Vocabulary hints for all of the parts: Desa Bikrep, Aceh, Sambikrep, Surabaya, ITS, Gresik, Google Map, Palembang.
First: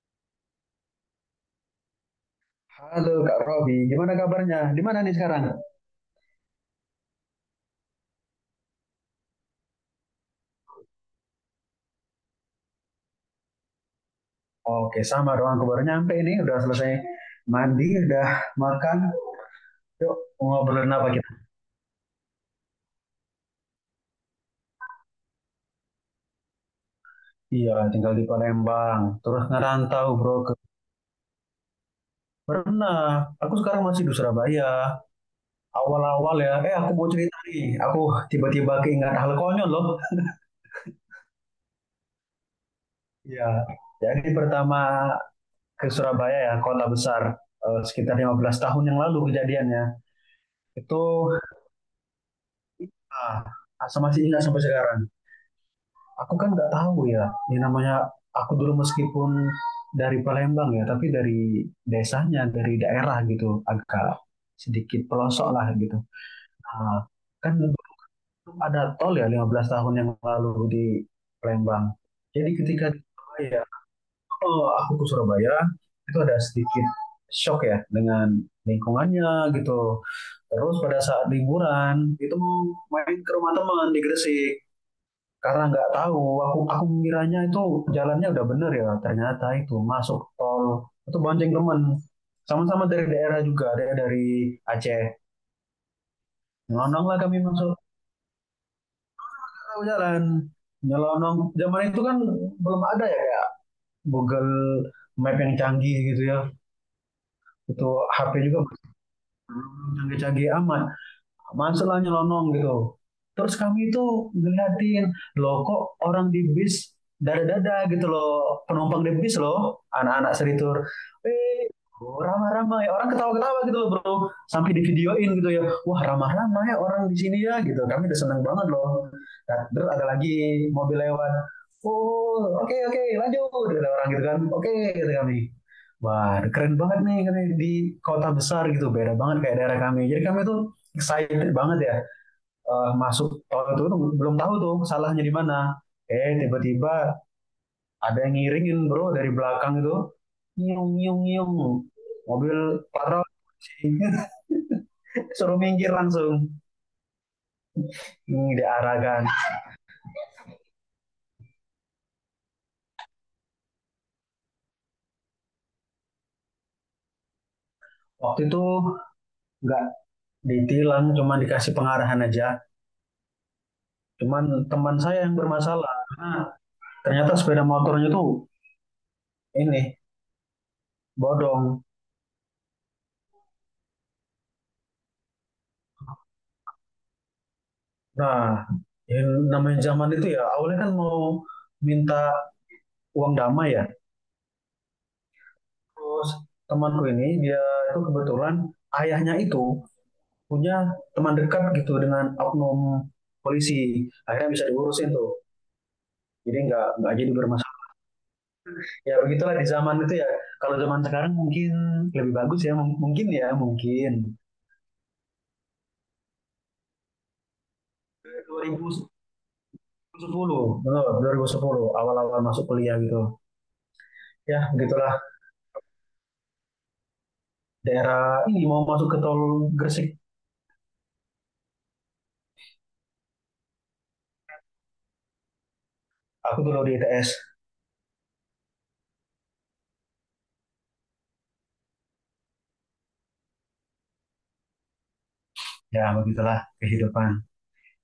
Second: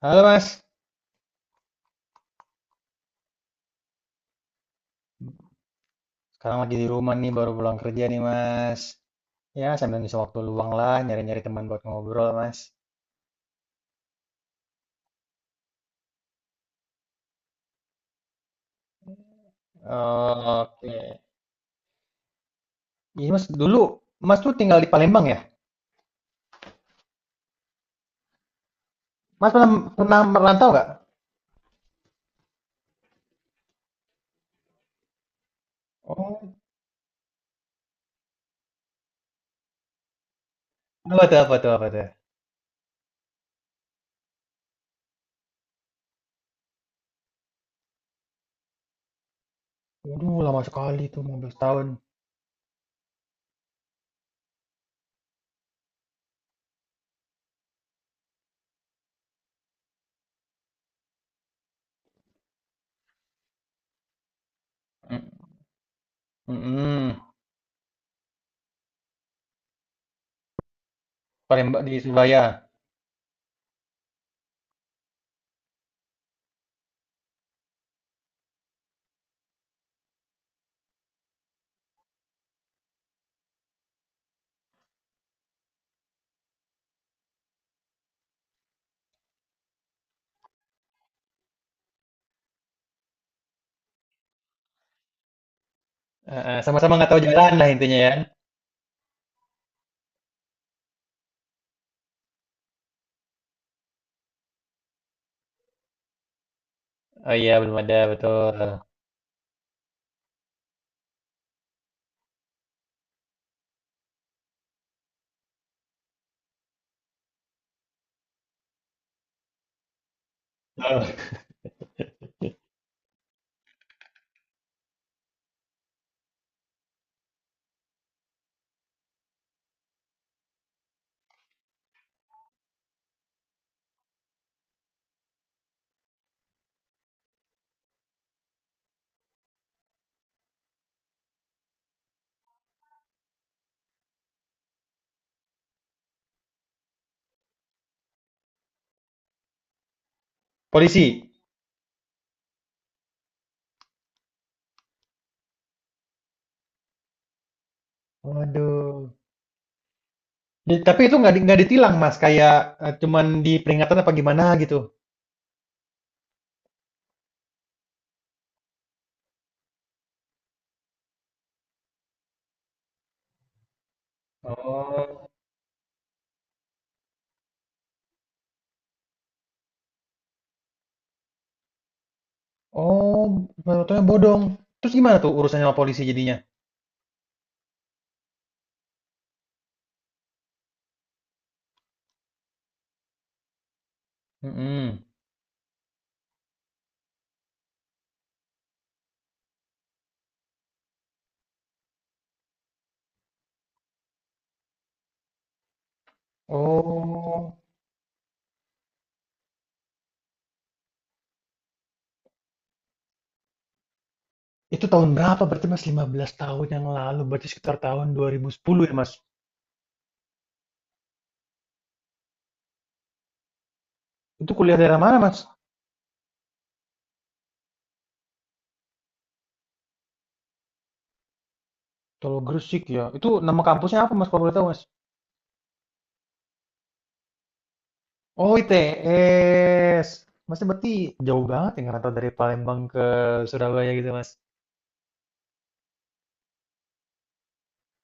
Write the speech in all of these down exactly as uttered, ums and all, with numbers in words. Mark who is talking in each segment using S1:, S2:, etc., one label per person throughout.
S1: Halo Mas,
S2: Halo Kak Robi, gimana kabarnya? Di mana nih sekarang?
S1: sekarang lagi di rumah nih, baru pulang kerja nih Mas. Ya, sambil ngisi waktu luang lah, nyari-nyari teman buat ngobrol Mas.
S2: Oke, sama doang. Aku baru nyampe ini, udah selesai mandi, udah makan. Yuk, mau ngobrolin apa
S1: Oke.
S2: kita?
S1: Ini Mas, dulu Mas tuh tinggal di Palembang ya?
S2: Iya, tinggal di Palembang. Terus
S1: Mas pernah,
S2: ngerantau
S1: pernah
S2: bro ke
S1: merantau nggak?
S2: pernah. Aku sekarang masih di Surabaya. Awal-awal ya,
S1: Oh,
S2: eh aku mau cerita nih. Aku tiba-tiba keingat hal konyol loh.
S1: apa tuh, apa tuh, apa tuh?
S2: Iya. Jadi pertama ke Surabaya ya, kota besar. Eh, sekitar lima belas tahun yang lalu kejadiannya.
S1: Waduh, lama
S2: Itu
S1: sekali tuh, lima belas tahun.
S2: ah, masih ingat sampai sekarang. Aku kan nggak tahu ya, ini namanya aku dulu meskipun dari Palembang ya, tapi dari desanya, dari daerah gitu, agak sedikit
S1: Mm.
S2: pelosok lah gitu. Nah,
S1: Mm-mm.
S2: kan belum ada tol ya lima belas tahun yang lalu di
S1: Palembang
S2: Palembang.
S1: di Surabaya.
S2: Jadi ketika di Surabaya, oh aku ke Surabaya, itu ada sedikit shock ya dengan lingkungannya gitu. Terus pada saat liburan itu mau main ke rumah teman di Gresik, karena nggak tahu, aku aku mengiranya itu jalannya udah bener ya, ternyata itu masuk tol. Itu bonceng teman, sama-sama dari daerah, juga ada dari Aceh.
S1: Eh, eh, sama-sama
S2: Nyelonong
S1: nggak
S2: lah
S1: tahu
S2: kami
S1: jalan lah
S2: masuk,
S1: intinya ya.
S2: tahu jalan, nyelonong. Zaman itu kan belum ada ya Google Map yang canggih gitu ya.
S1: Oh iya, belum
S2: Itu
S1: ada,
S2: H P
S1: betul.
S2: juga belum canggih-canggih amat, masalah nyelonong gitu. Terus kami itu ngeliatin, loh kok orang di bis dada-dada gitu loh, penumpang di bis loh, anak-anak seritur.
S1: Oh,
S2: Eh, oh, ramah-ramah ya, orang ketawa-ketawa gitu loh bro, sampai di videoin gitu ya, wah ramah-ramah ya orang di sini ya gitu, kami udah seneng banget loh. Nah, terus ada lagi mobil lewat, oh oke okay, oke okay, lanjut, ada orang gitu kan, oke okay, kata kami. Wah, keren banget nih katanya di kota besar gitu, beda banget kayak daerah kami. Jadi kami tuh excited banget ya, eh, masuk tahun itu belum tahu tuh salahnya di mana. Eh tiba-tiba ada yang ngiringin bro dari belakang itu, nyung
S1: polisi.
S2: nyung nyung, mobil patroli suruh minggir langsung. Hmm,
S1: Waduh.
S2: diarahkan.
S1: Di tapi itu nggak di nggak ditilang, Mas, kayak, eee, cuman diperingatan apa gimana gitu?
S2: Waktu itu nggak ditilang, cuma dikasih pengarahan aja. Cuman teman saya
S1: Oh.
S2: yang bermasalah, karena ternyata sepeda motornya tuh ini bodong.
S1: Oh, motornya bodong. Terus gimana tuh urusannya sama polisi jadinya?
S2: Nah, yang namanya zaman itu ya, awalnya kan mau minta uang damai ya.
S1: Mhm.
S2: Terus temanku ini dia itu kebetulan ayahnya itu punya teman dekat gitu dengan oknum polisi. Akhirnya bisa diurusin tuh. Jadi nggak nggak jadi
S1: Oh,
S2: bermasalah. Ya begitulah di zaman itu ya. Kalau zaman sekarang mungkin lebih bagus ya. Mungkin ya mungkin.
S1: itu tahun berapa berarti, Mas? Lima belas tahun yang lalu, berarti sekitar tahun dua ribu
S2: dua
S1: sepuluh ya,
S2: ribu
S1: Mas?
S2: sepuluh betul, dua ribu sepuluh awal-awal masuk kuliah gitu.
S1: Itu
S2: Ya
S1: kuliah daerah mana,
S2: begitulah,
S1: Mas?
S2: daerah ini mau masuk ke tol Gresik.
S1: Tol Gresik ya? Itu nama kampusnya apa, Mas, kalau boleh tahu, Mas?
S2: Aku dulu di I T S.
S1: Oh, I T S. Masnya berarti jauh banget ya ngerantau dari Palembang ke Surabaya gitu, Mas?
S2: Ya begitulah kehidupan.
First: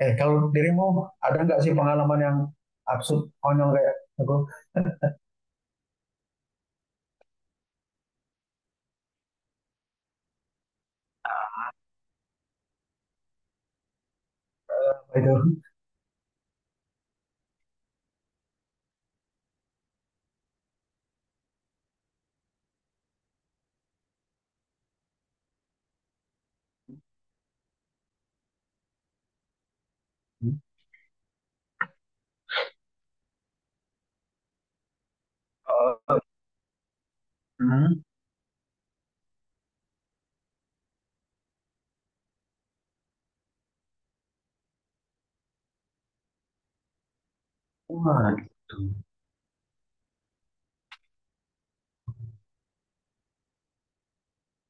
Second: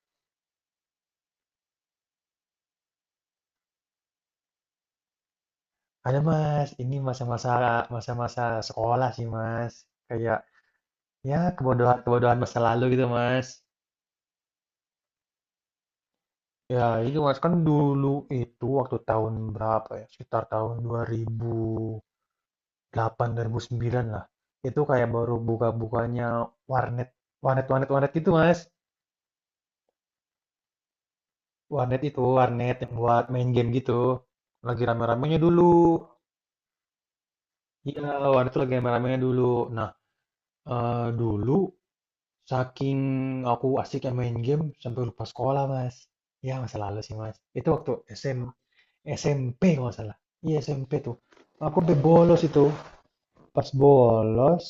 S2: Eh, kalau dirimu ada nggak sih pengalaman yang absurd, konyol kayak aku,
S1: Ada Mas, ini masa-masa masa-masa sekolah sih Mas. Kayak ya kebodohan-kebodohan masa lalu gitu Mas.
S2: apa itu?
S1: Ya itu Mas kan dulu itu waktu tahun berapa ya? Sekitar tahun dua ribu delapan dua ribu sembilan lah. Itu kayak baru buka-bukanya warnet. Warnet warnet warnet gitu Mas. Warnet itu warnet yang buat main game gitu. Lagi rame-ramenya dulu.
S2: Oh. Hmm.
S1: Iya, warnet itu lagi rame-ramenya dulu. Nah, eh, dulu saking aku asik ya main game sampai lupa sekolah, Mas. Ya, masa lalu sih, Mas. Itu waktu
S2: Wah,
S1: SM,
S2: gitu.
S1: S M P kalau nggak salah. Iya, S M P tuh. Aku sampai bolos itu. Pas bolos,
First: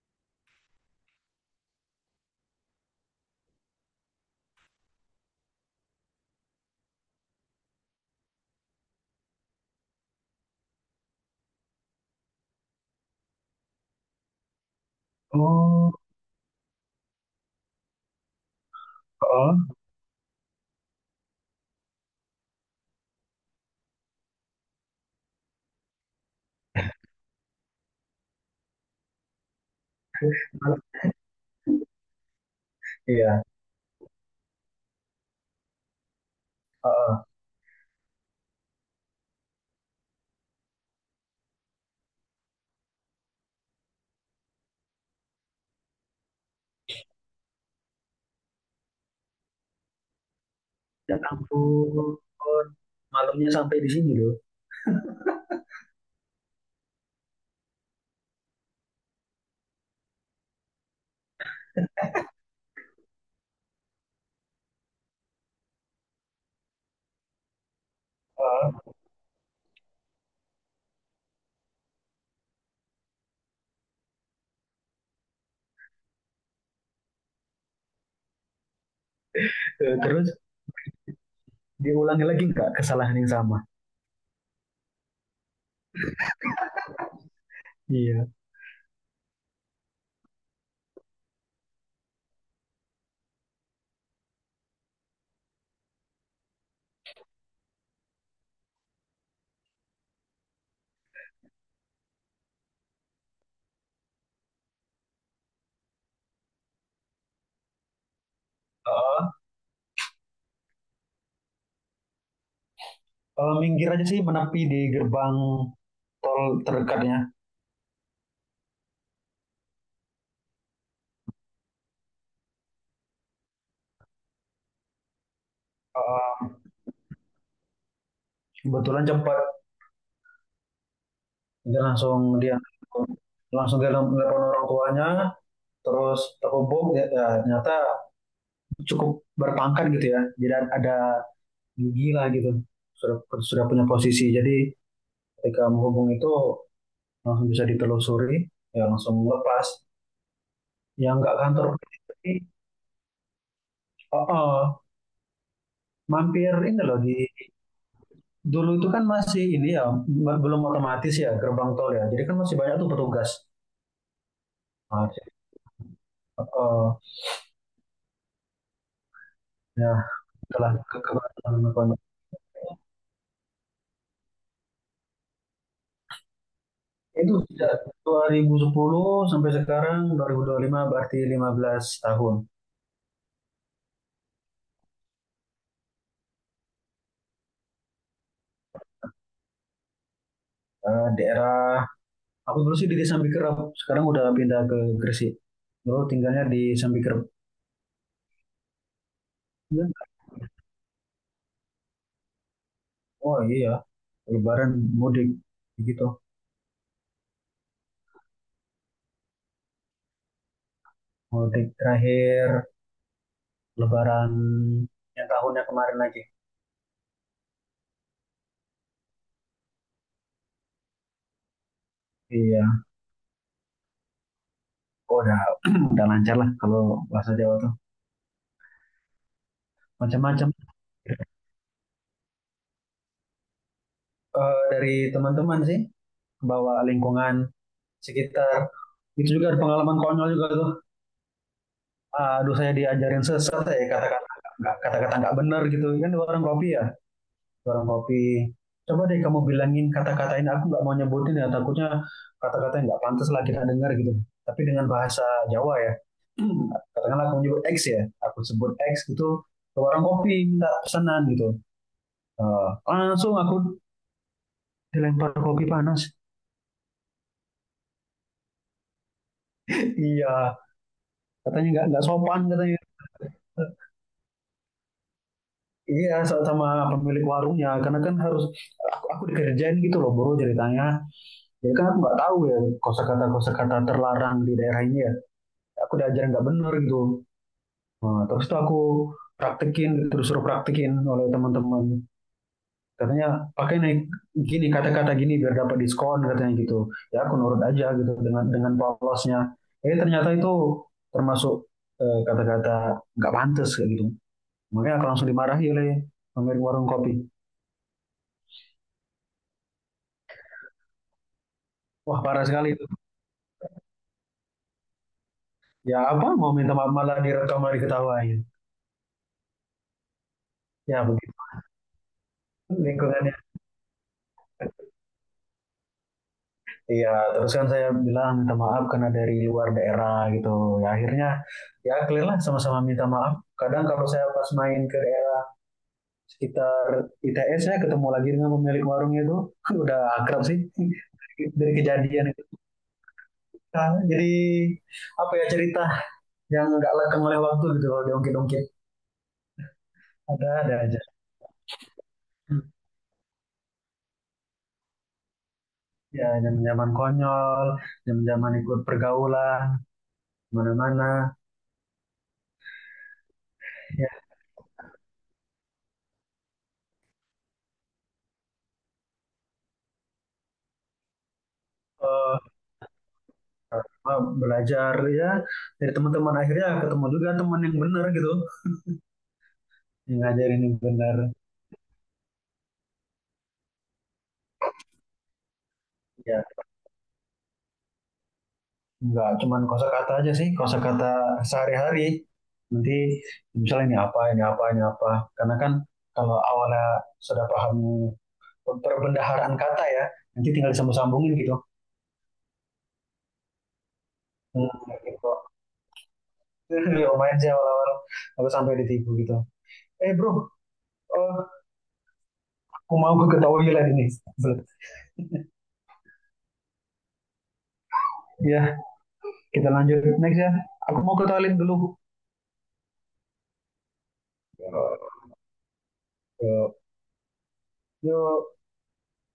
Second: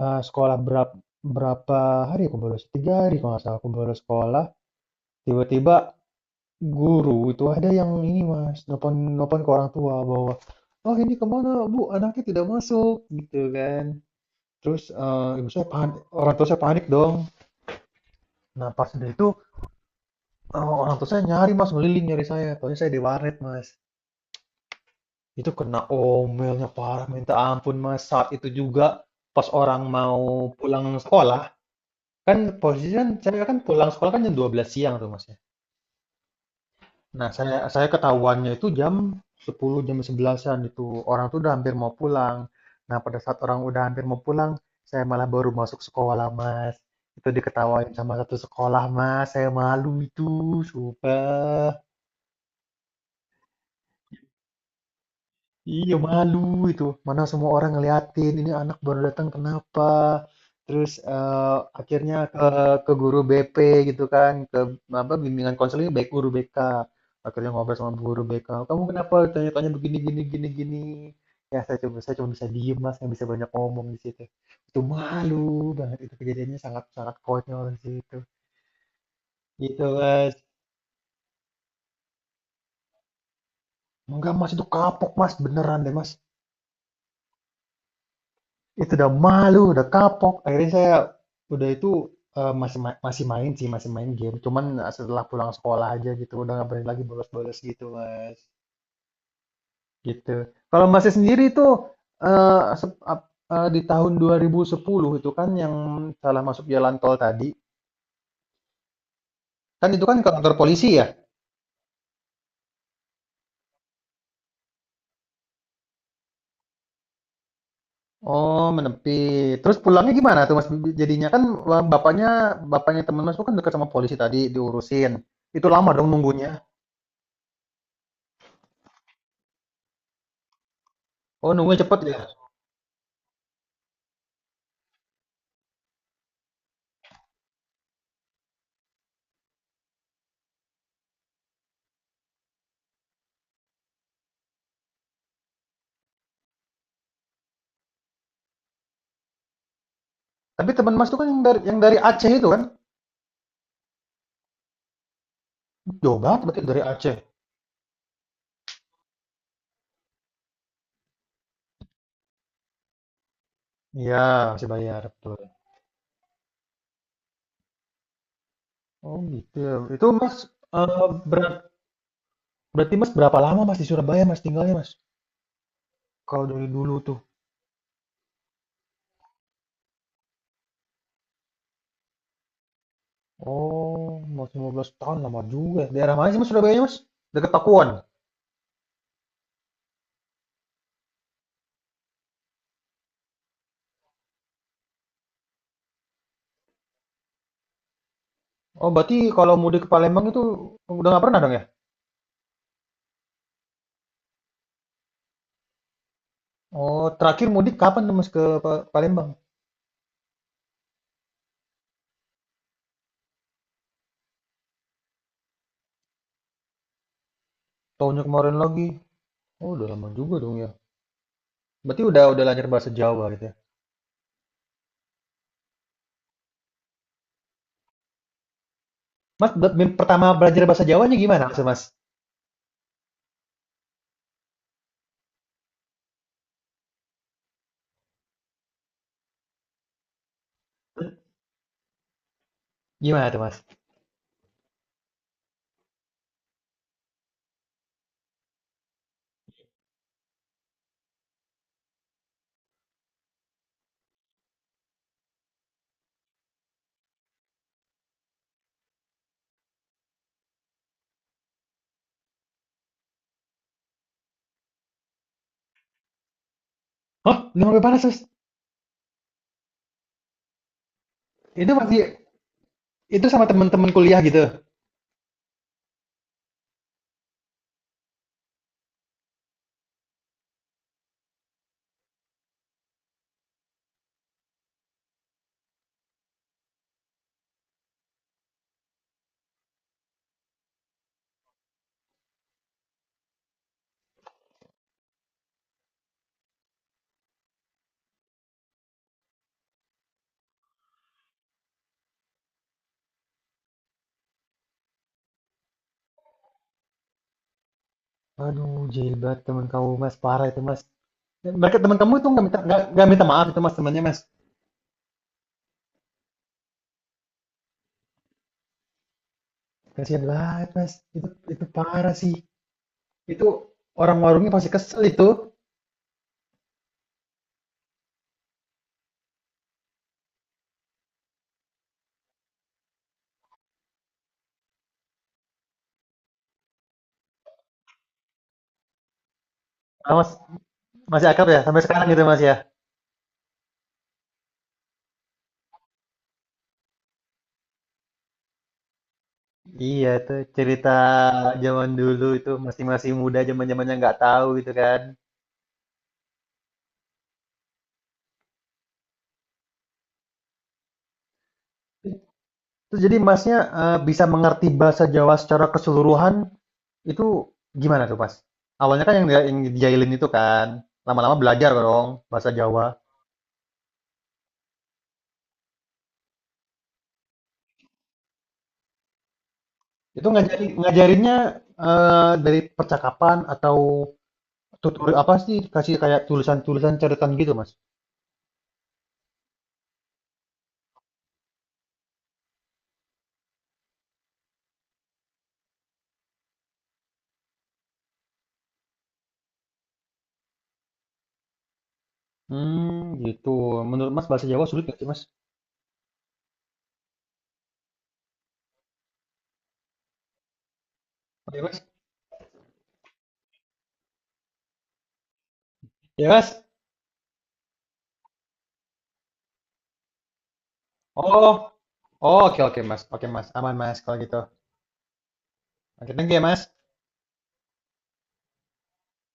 S1: eh, sekolah berapa, berapa hari aku bolos? Tiga hari kalau nggak salah aku bolos sekolah. Tiba-tiba guru itu ada yang ini, Mas. Nelpon, nelpon ke orang tua bahwa, oh ini kemana, Bu? Anaknya tidak masuk, gitu kan. Terus eh, ibu saya
S2: Oh,
S1: panik, orang tua saya panik dong. Nah, pas dari itu.
S2: oh.
S1: Oh, orang tua saya nyari mas, ngeliling nyari saya. Taunya saya di warnet mas. Itu kena omelnya parah, minta ampun mas. Saat itu juga pas orang mau pulang sekolah, kan posisi kan saya
S2: Iya.
S1: kan pulang sekolah kan jam dua belas siang tuh mas ya.
S2: Oh.
S1: Nah saya saya ketahuannya itu jam sepuluh jam sebelasan-an itu orang tuh udah hampir mau pulang. Nah pada saat orang udah hampir mau pulang, saya malah baru masuk sekolah mas. Itu diketawain sama satu sekolah mas, saya malu itu,
S2: Ya
S1: sumpah.
S2: ampun, malunya sampai di sini loh.
S1: Iya malu itu. Mana semua orang ngeliatin, ini anak baru datang kenapa? Terus eh, akhirnya ke ke guru B P gitu kan, ke apa bimbingan konseling baik guru B K. Akhirnya ngobrol sama guru B K. Kamu
S2: Oh.
S1: kenapa tanya-tanya begini gini gini gini? Ya saya coba saya cuma bisa diem mas, nggak bisa banyak ngomong di situ. Itu malu banget itu kejadiannya sangat sangat konyol di situ. Gitu
S2: Eh,
S1: mas.
S2: terus diulangi lagi nggak kesalahan yang sama?
S1: Enggak mas itu kapok mas beneran deh mas.
S2: Iya.
S1: Itu udah malu, udah kapok. Akhirnya saya udah itu eh, masih ma- masih main sih, masih main game. Cuman eh, setelah pulang sekolah aja gitu, udah nggak berani lagi bolos-bolos gitu, Mas. Gitu. Kalau Masnya sendiri itu eh, sep- ap- eh, di tahun dua ribu sepuluh itu kan yang salah masuk jalan tol tadi,
S2: Oh,
S1: kan itu kan ke kantor polisi ya?
S2: kalau minggir aja sih, menepi di gerbang tol terdekatnya.
S1: Oh, menepi. Terus pulangnya gimana tuh, Mas? Jadinya kan eh, bapaknya bapaknya teman Mas itu kan dekat sama polisi tadi diurusin. Itu lama dong
S2: Oh,
S1: nunggunya.
S2: kebetulan cepat.
S1: Oh, nunggunya
S2: dia
S1: cepet ya?
S2: langsung dia langsung dia nelpon orang tuanya, terus terhubung ya, ya, ternyata cukup berpangkat gitu ya, jadi ada gigi lah gitu, sudah sudah punya posisi. Jadi ketika menghubung itu langsung bisa ditelusuri, ya langsung lepas.
S1: Tapi teman Mas
S2: Yang
S1: itu kan
S2: nggak
S1: yang dari
S2: kantor
S1: yang dari Aceh
S2: ini,
S1: itu kan?
S2: oh, oh,
S1: Jauh banget
S2: mampir
S1: berarti dari
S2: ini loh di
S1: Aceh.
S2: dulu itu kan masih ini ya, belum otomatis ya gerbang tol ya, jadi kan masih banyak tuh petugas.
S1: Iya, masih bayar,
S2: Nah,
S1: betul.
S2: oh, oh,
S1: Oh gitu.
S2: ya
S1: Itu Mas,
S2: setelah ke.
S1: eh, berat- berarti Mas berapa lama Mas di Surabaya Mas tinggalnya Mas? Kalau dari dulu tuh.
S2: Itu sejak dua ribu sepuluh sampai sekarang dua dua ribu dua puluh lima, berarti lima belas tahun.
S1: Oh, Mas lima belas tahun lama juga. Daerah mana sih Mas Surabaya Mas? Dekat Pakuan.
S2: Eh, daerah aku dulu sih di Desa Bikrep, sekarang udah pindah ke Gresik. Dulu tinggalnya di Sambikrep.
S1: Oh, berarti kalau mudik
S2: Ya.
S1: ke Palembang itu udah nggak pernah dong ya?
S2: Oh iya, Lebaran mudik gitu.
S1: Oh, terakhir mudik kapan tuh Mas ke Pa- Palembang?
S2: Mudik terakhir Lebaran yang tahunnya kemarin lagi.
S1: Tahunnya kemarin lagi. Oh, udah lama juga dong ya. Berarti udah udah
S2: Iya,
S1: lancar bahasa Jawa gitu ya.
S2: oh, udah udah lancar lah kalau bahasa Jawa tuh
S1: Mas, buat mem- pertama
S2: macam-macam.
S1: belajar bahasa Jawanya gimana Mas? Mas?
S2: Eh, dari teman-teman sih, bawa lingkungan sekitar. Itu juga ada pengalaman konyol juga tuh. Ah, aduh, saya diajarin
S1: Gimana tuh Mas?
S2: sesat ya, kata-kata nggak kata-kata nggak benar gitu kan, warung kopi ya, warung kopi, coba deh kamu bilangin, kata-katain, aku nggak mau nyebutin ya, takutnya kata-kata yang nggak pantas lah kita dengar gitu. Tapi dengan bahasa Jawa ya, katakanlah aku nyebut X ya, aku sebut X gitu ke warung kopi minta pesanan gitu. Eh, langsung aku dilempar kopi panas.
S1: Hah? Udah sampai mana Mas?
S2: Iya, katanya
S1: Itu
S2: nggak nggak
S1: masih
S2: sopan katanya.
S1: itu sama teman-teman kuliah gitu.
S2: Iya, sama pemilik warungnya, karena kan harus aku, aku dikerjain gitu loh bro ceritanya. Ya kan aku nggak tahu ya, kosakata kosakata terlarang di daerah ini ya. Aku diajarin nggak bener gitu. Nah, terus tuh aku praktekin, terus suruh praktekin oleh teman-teman. Katanya pakai naik gini, kata-kata gini biar dapat diskon katanya gitu. Ya aku nurut aja gitu dengan dengan polosnya. Eh ternyata itu termasuk eh, kata-kata nggak pantas kayak gitu. Makanya aku langsung dimarahi oleh pemilik warung kopi.
S1: Aduh, jahil banget teman kamu Mas, parah itu Mas. Mereka teman kamu
S2: Wah
S1: itu
S2: parah
S1: nggak minta
S2: sekali
S1: nggak
S2: itu.
S1: nggak minta maaf itu Mas temannya Mas.
S2: Ya apa mau minta maaf, malah direkam, malah diketawain.
S1: Kasihan banget Mas.
S2: Ya ya,
S1: Itu
S2: begitu
S1: itu parah sih.
S2: lingkungan.
S1: Itu orang warungnya pasti kesel itu.
S2: Iya, terus kan saya bilang minta maaf karena dari luar daerah gitu. Ya akhirnya ya clear lah, sama-sama minta maaf. Kadang kalau saya pas main ke daerah sekitar I T S ya ketemu lagi dengan pemilik warungnya itu. Udah
S1: Ah, Mas
S2: akrab sih
S1: masih akrab ya
S2: dari
S1: sampai sekarang gitu
S2: kejadian
S1: Mas
S2: itu.
S1: ya.
S2: Nah, jadi apa ya, cerita yang nggak lekang oleh waktu gitu kalau diungkit-ungkit,
S1: Iya itu
S2: ada ada
S1: cerita
S2: aja.
S1: zaman dulu itu masih masih muda zaman-zamannya nggak tahu gitu kan.
S2: Ya zaman-zaman konyol, zaman-zaman ikut pergaulan, mana-mana.
S1: Terus jadi Masnya, eee,
S2: Ya,
S1: bisa mengerti bahasa Jawa secara keseluruhan itu gimana tuh, Mas? Awalnya kan yang dia yang dijailin itu kan, lama-lama belajar dong bahasa
S2: eh,
S1: Jawa.
S2: eh, belajar ya dari teman-teman, akhirnya ketemu juga teman yang benar gitu, yang
S1: Itu
S2: ngajarin
S1: ngajarin
S2: yang benar.
S1: ngajarinnya, eee, dari percakapan atau tutur apa sih, kasih kayak
S2: Ya
S1: tulisan-tulisan catatan gitu, Mas?
S2: nggak cuman kosakata aja sih, kosakata sehari-hari, nanti misalnya ini apa, ini apa, ini apa, karena kan kalau awalnya sudah paham perbendaharaan kata ya, nanti tinggal disambung-sambungin gitu.
S1: Hmm gitu. Menurut Mas bahasa Jawa
S2: Hmm,
S1: sulit nggak sih, Mas?
S2: gitu. Ya lumayan sih, awal-awal aku sampai ditipu gitu, eh bro, eh,
S1: Oke, Mas.
S2: aku mau ke ketahui lagi ini Belet.
S1: Ya, Mas?
S2: Ya kita lanjut next ya, aku mau ke toilet
S1: Oh.
S2: dulu.
S1: Oh, oke oke, Mas. Oke, Mas. Aman, Mas, kalau gitu. Oke, thank you ya, Mas.
S2: Ya.